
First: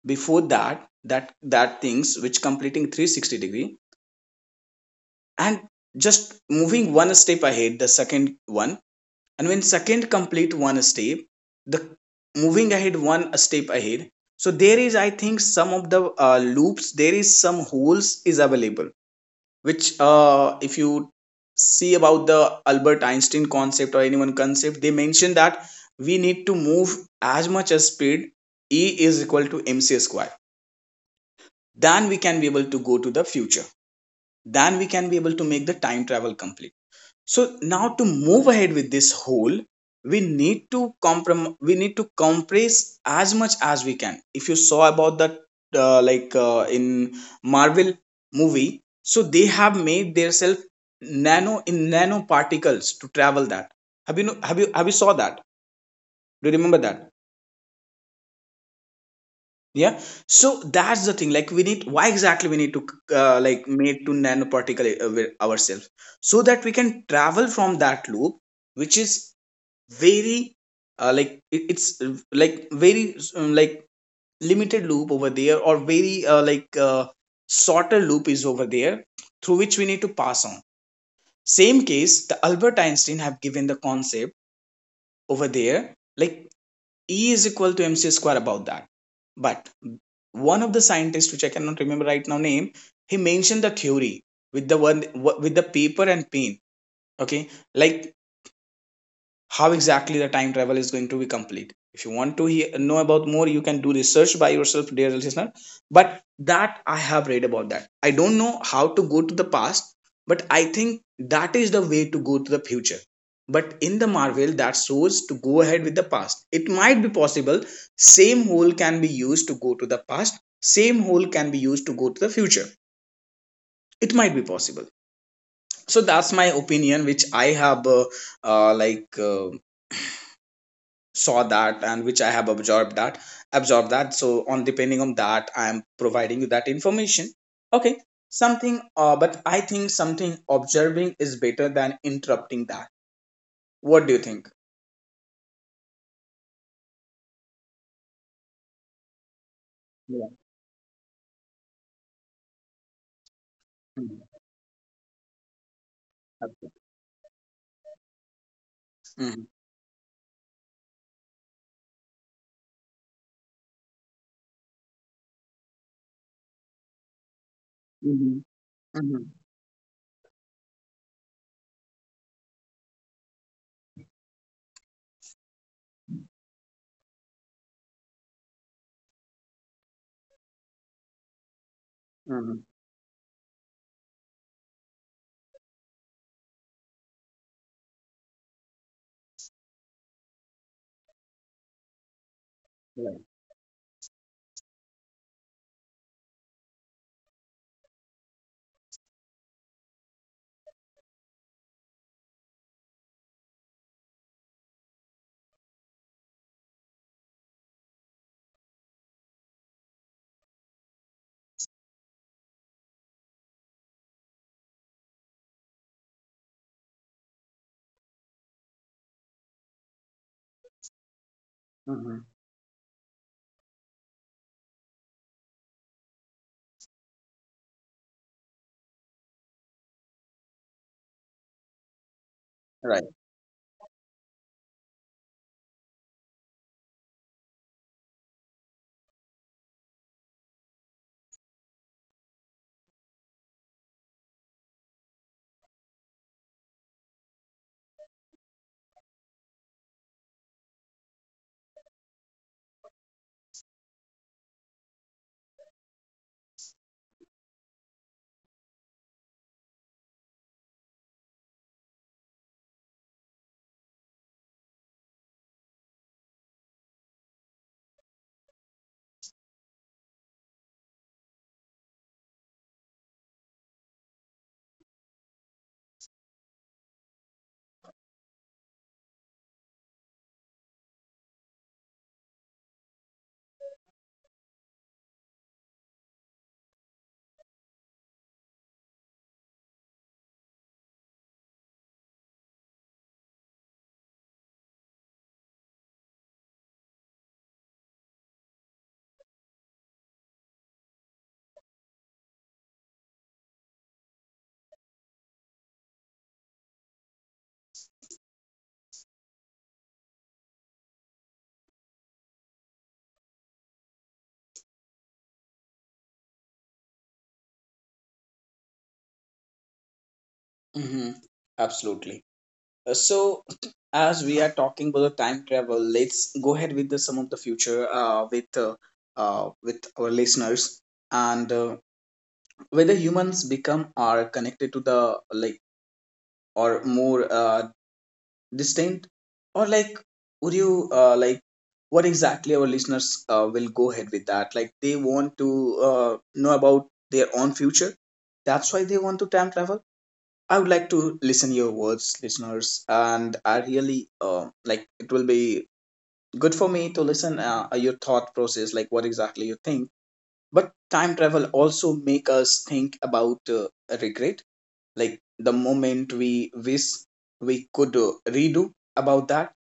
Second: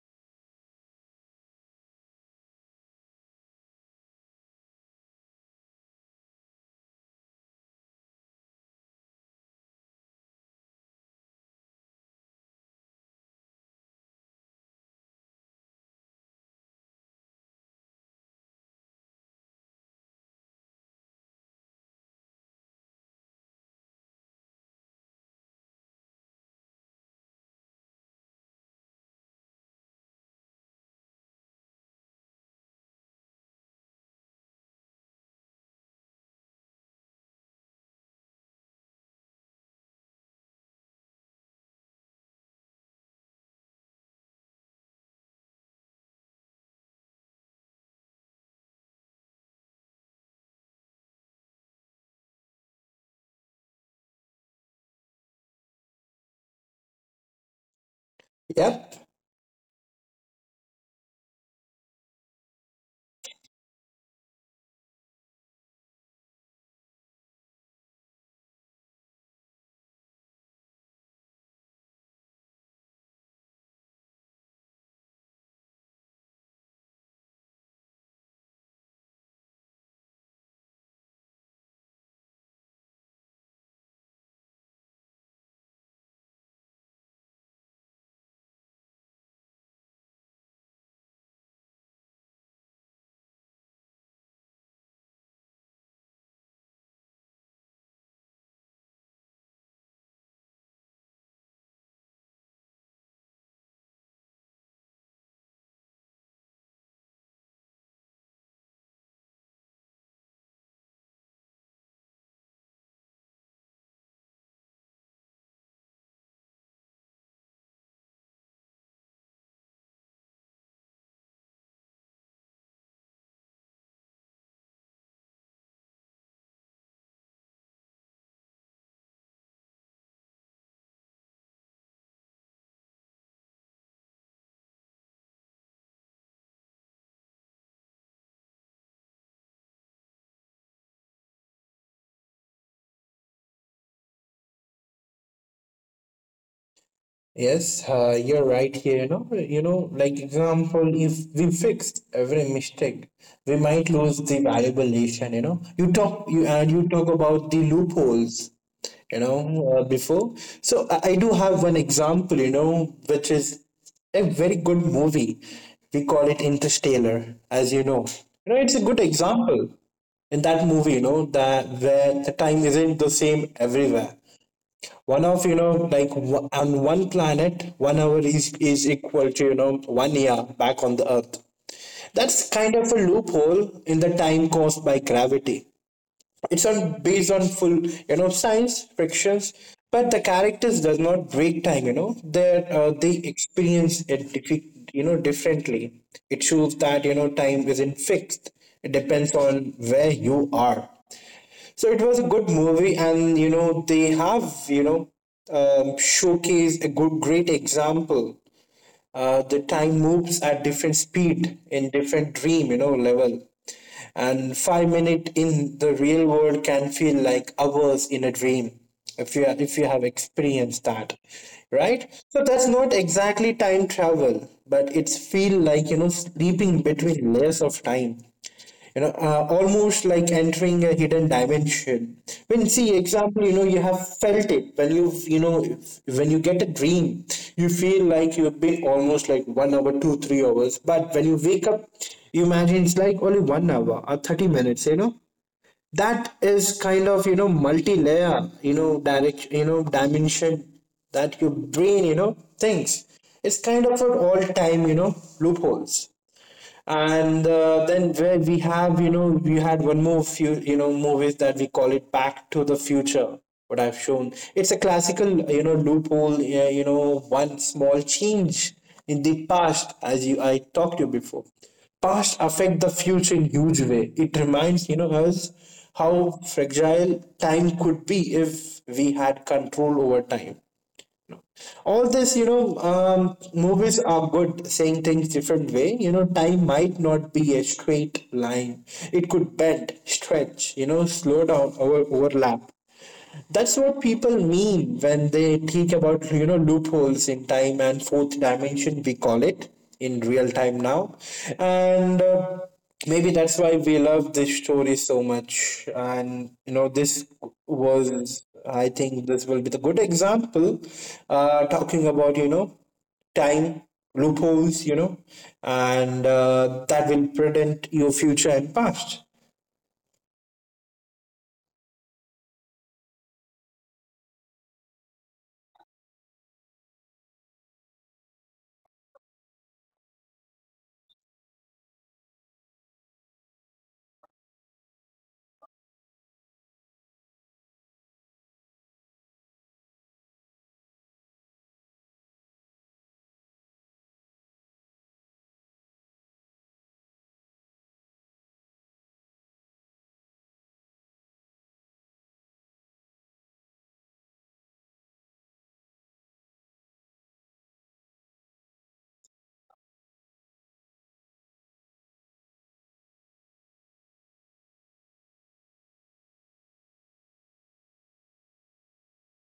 [SPEAKER 1] before that that that things which completing three hundred sixty degree, and just moving one step ahead the second one. And when second complete one step, the moving ahead one step ahead. So there is, I think, some of the uh, loops, there is some holes is available, which, uh, if you see about the Albert Einstein concept or anyone concept, they mention that we need to move as much as speed, E is equal to MC square, then we can be able to go to the future, then we can be able to make the time travel complete. So now, to move ahead with this whole, we need to comprom- we need to compress as much as we can. If you saw about that, uh, like uh, in Marvel movie, so they have made themselves nano in nanoparticles to travel that. Have you know, have you have you saw that? Do you remember that?
[SPEAKER 2] Yep.
[SPEAKER 1] Yeah. So that's the thing. Like we need, why exactly we need to, uh, like made to nanoparticle uh, ourselves, so that we can travel from that loop, which is very, uh, like it, it's uh, like very, um, like limited loop over there, or very uh, like uh, shorter loop is over there, through which we need to pass on. Same case, the Albert Einstein have given the concept over there, like, E is equal to MC square about that. But one of the scientists, which I cannot remember right now name, he mentioned the theory with the one, with the paper and pen. Okay, like how exactly the time travel is going to be complete. If you want to he- know about more, you can do research by yourself, dear listener. But that I have read about that. I don't know how to go to the past, but I think that is the way to go to the future. But in the Marvel, that shows to go ahead with the past. It might be possible. Same hole can be used to go to the past. Same hole can be used to go to the future. It might be possible. So that's my opinion, which I have, uh, uh, like uh, saw that, and which I have absorbed that absorbed that so on depending on that, I am providing you that information. Okay. Something, uh, but I think something observing is better than interrupting that. What do you think?
[SPEAKER 2] Yes, uh, you're right here. You know, you know, like
[SPEAKER 1] Yeah.
[SPEAKER 2] example, if we fixed every mistake, we might lose the
[SPEAKER 1] Mhm.
[SPEAKER 2] valuable lesson. You know, you talk, you and you talk about the loopholes. You
[SPEAKER 1] Absolutely.
[SPEAKER 2] know, uh, before. So I, I do have one example. You know, which is a very good movie. We call it Interstellar, as you know.
[SPEAKER 1] Mhm.
[SPEAKER 2] You know, it's a good
[SPEAKER 1] Mhm.
[SPEAKER 2] example in that movie. You know that where the time isn't the same everywhere. One of you know like w- On one planet, one hour is is equal to, you know one year back on the earth.
[SPEAKER 1] Mhm.
[SPEAKER 2] That's
[SPEAKER 1] Mhm.
[SPEAKER 2] kind of a loophole in the time caused by gravity. It's not based on full, you know science frictions, but the characters does not break time, you know they uh,
[SPEAKER 1] Right.
[SPEAKER 2] they experience it diffi- you know differently. It shows that, you know time isn't fixed, it depends on where you are. So it was a good movie and, you know they have, you know um, showcased a good great example. Uh, the time moves at different speed in different dream, you know level. And five minute in the real world can feel like hours in a dream, if you if you have experienced that, right?
[SPEAKER 1] Mhm.
[SPEAKER 2] So that's not exactly time travel, but it's feel like, you know sleeping between layers of time, you know uh, almost like entering a hidden dimension. When see
[SPEAKER 1] Right.
[SPEAKER 2] example, you know you have felt it when you you know when you get a dream, you feel like you've been almost like one hour, two three hours, but when you wake up, you imagine it's like only one hour or thirty minutes, you know that is kind of, you know multi-layer, you know direct you know dimension that your brain, you know thinks. It's kind of an all-time, you know loopholes. And uh, then where we have, you know we had one more few, you know movies that we call it Back to the Future. What I've shown, it's a classical, you know loophole. Yeah, you know one small change in the past, as you I talked to you before, past affect the future in huge way. It reminds, you know us how fragile time could be if we had control over time. All this, you know um, movies are good saying things different way. You know time might not be a straight line, it could bend stretch, you know slow down, over overlap. That's what people mean when they think about, you know loopholes in time and fourth dimension, we call it in real time now. And uh, maybe that's why we love this story so much. And you know this was, I think this will be the good example uh, talking about, you know time loopholes, you know, and uh, that will prevent your future and past.
[SPEAKER 1] Mhm. Absolutely. Uh, So, as we are talking about the time travel, let's go ahead with the, some of the future uh, with uh, uh, with our listeners. And uh, whether humans become are connected to the, like, or more uh, distinct, or like, would you, uh, like, what exactly our listeners uh, will go ahead with that, like they want to, uh, know about their own future, that's why they want to time travel. I would like to listen your words, listeners, and I really, uh, like, it will be good for me to listen uh, your thought process, like what exactly you think. But time travel also make us think about, uh, regret, like the moment we wish we could, uh, redo about that.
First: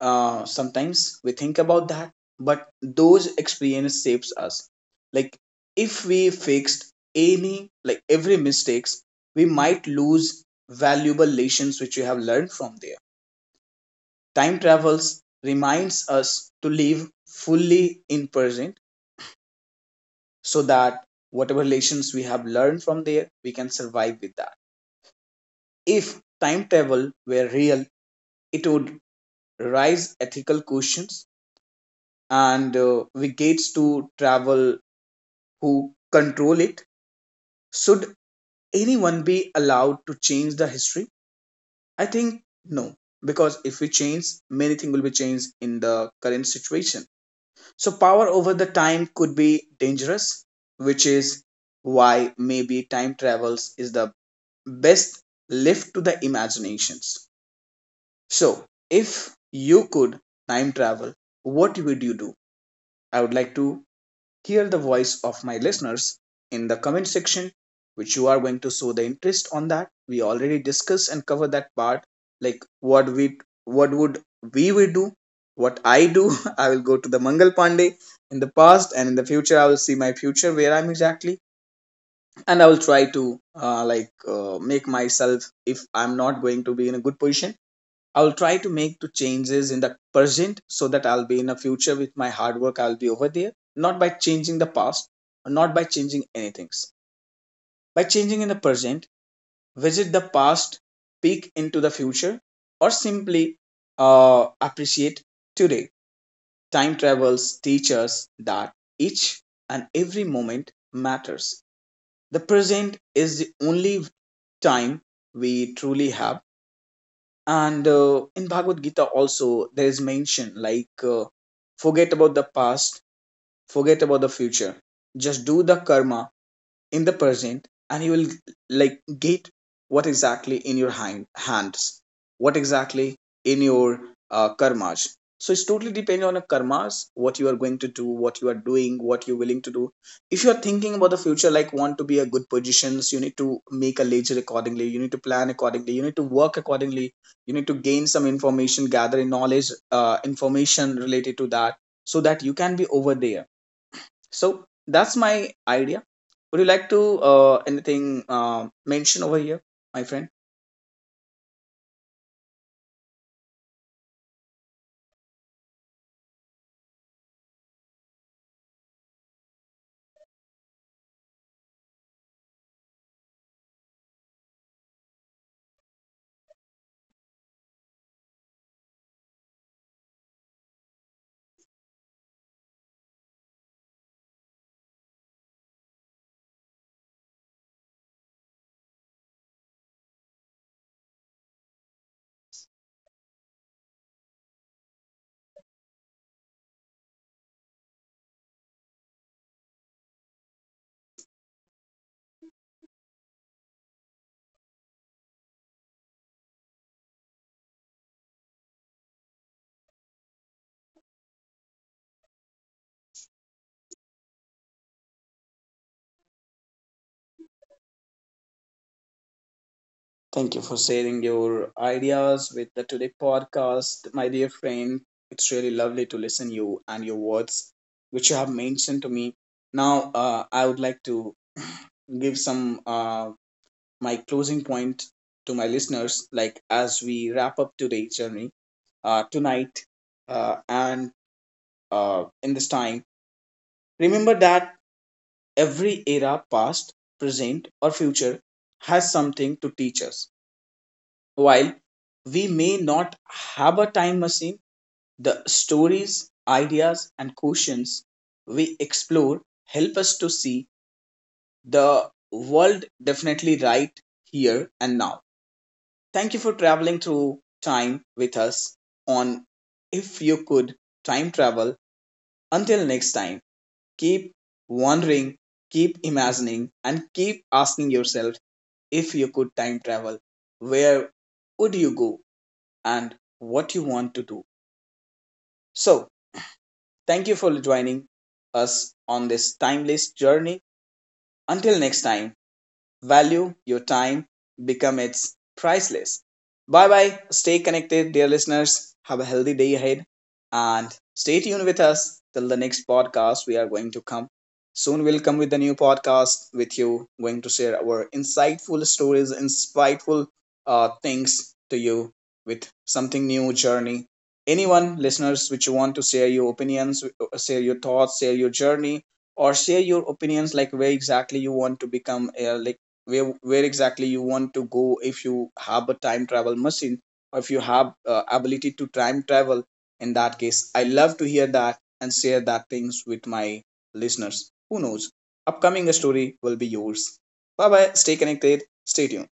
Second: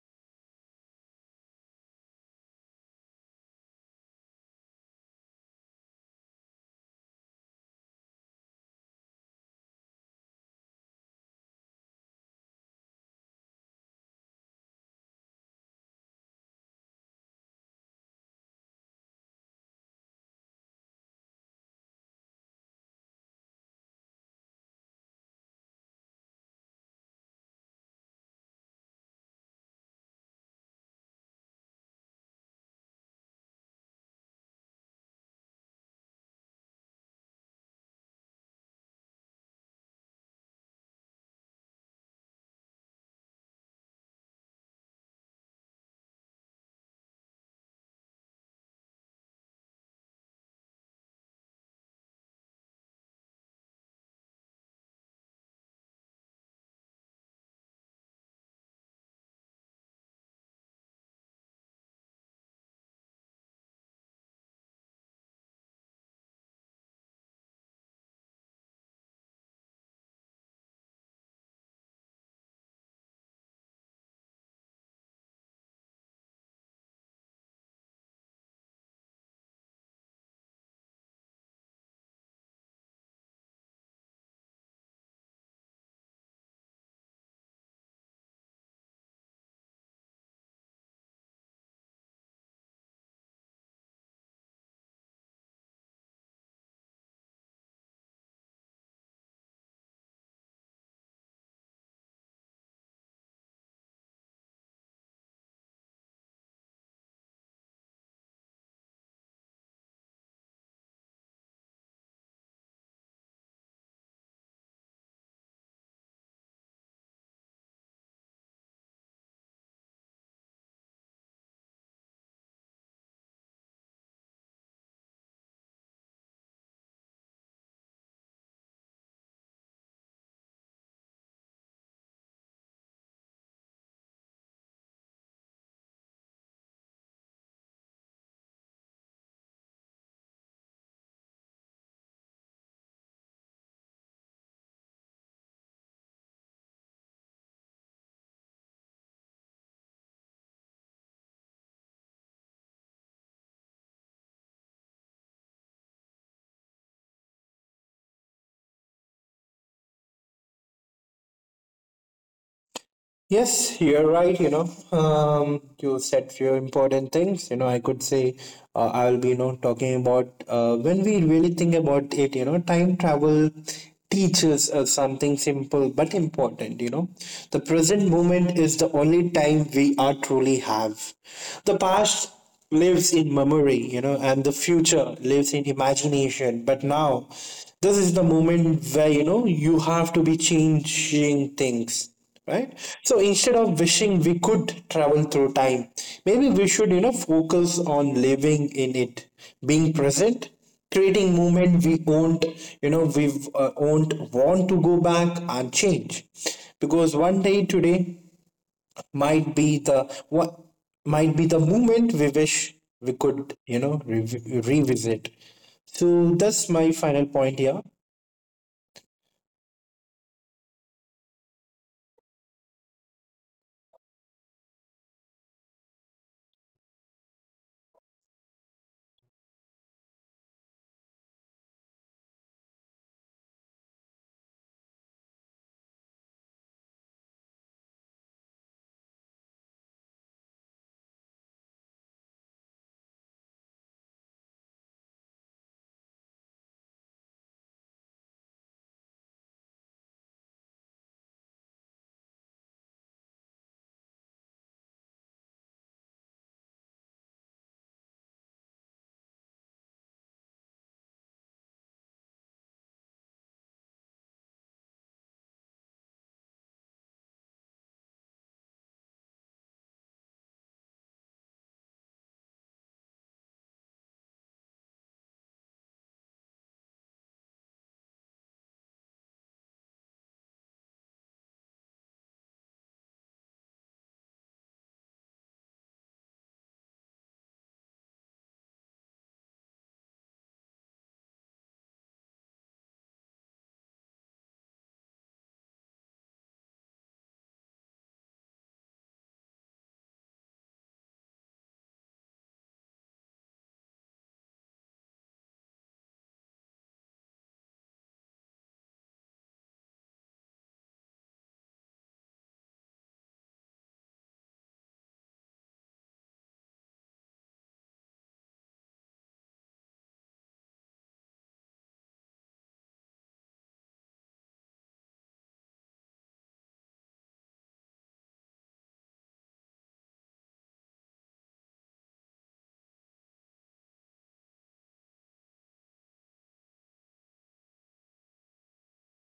[SPEAKER 1] uh, Sometimes we think about that, but those experience shapes us. Like if we fixed any, like, every mistakes, we might lose valuable lessons which we have learned from there. Time travels reminds us to live fully in present, so that whatever lessons we have learned from there, we can survive with that. If time travel were real, it would raise ethical questions, and uh, we gates to travel, who control it. Should anyone be allowed to change the history? I think no, because if we change, many things will be changed in the current situation. So power over the time could be dangerous, which is why maybe time travels is the best left to the imaginations. So if you could time travel, what would you do? I would like to hear the voice of my listeners in the comment section, which you are going to show the interest on that. We already discussed and covered that part, like what we what would we would do, what I do. I will go to the Mangal Pandey in the past and in the future. I will see my future where I'm exactly, and I will try to, uh, like uh, make myself, if I'm not going to be in a good position, I'll try to make two changes in the present so that I'll be in the future with my hard work, I'll be over there. Not by changing the past, not by changing anything. By changing in the present, visit the past, peek into the future, or simply, uh, appreciate today. Time travels teaches that each and every moment matters. The present is the only time we truly have. And uh, in Bhagavad Gita also there is mention, like, uh, forget about the past, forget about the future, just do the karma in the present, and you will, like, get what exactly in your hand, hands, what exactly in your uh, karmas, so it's totally depend on a karmas, what you are going to do, what you are doing, what you're willing to do. If you are thinking about the future, like want to be a good positions, you need to make a ledger accordingly, you need to plan accordingly, you need to work accordingly, you need to gain some information, gather knowledge, uh, information related to that, so that you can be over there. So that's my idea. Would you like to, uh, anything, um mention over here, my friend?
[SPEAKER 2] Yes, you're right. You know, um, you said few important things. You know, I could say uh, I will be, you know, talking about uh, when we really think about it. You know, time travel teaches us something simple but important. You know, the present moment is the only time we are truly have. The past lives in memory, you know, and the future lives in imagination. But now, this is the moment where, you know you have to be changing things, right? So instead of wishing we could travel through time, maybe we should, you know focus on living in it, being present, creating moment we won't, you know we uh, won't want to go back and change, because one day today might be the what might be the moment we wish we could, you know revi revisit. So that's my final point here.
[SPEAKER 1] Thank you for sharing your ideas with the today podcast, my dear friend. It's really lovely to listen you and your words, which you have mentioned to me. Now, uh, I would like to give some, uh, my closing point to my listeners. Like, as we wrap up today's journey, uh, tonight, uh, and uh, in this time, remember that every era, past, present, or future, has something to teach us. While we may not have a time machine, the stories, ideas, and questions we explore help us to see the world definitely right here and now. Thank you for traveling through time with us on If You Could Time Travel. Until next time, keep wondering, keep imagining, and keep asking yourself: if you could time travel, where would you go, and what you want to do? So, thank you for joining us on this timeless journey. Until next time, value your time, become it's priceless. Bye bye, stay connected, dear listeners, have a healthy day ahead, and stay tuned with us till the next podcast. We are going to come soon, we'll come with the new podcast with you, going to share our insightful stories, insightful uh, things to you, with something new journey. Anyone listeners which you want to share your opinions, uh, share your thoughts, share your journey, or share your opinions, like where exactly you want to become, uh, like where where exactly you want to go, if you have a time travel machine, or if you have uh, ability to time travel. In that case, I love to hear that, and share that things with my listeners. Who knows, upcoming story will be yours. Bye bye, stay connected, stay tuned.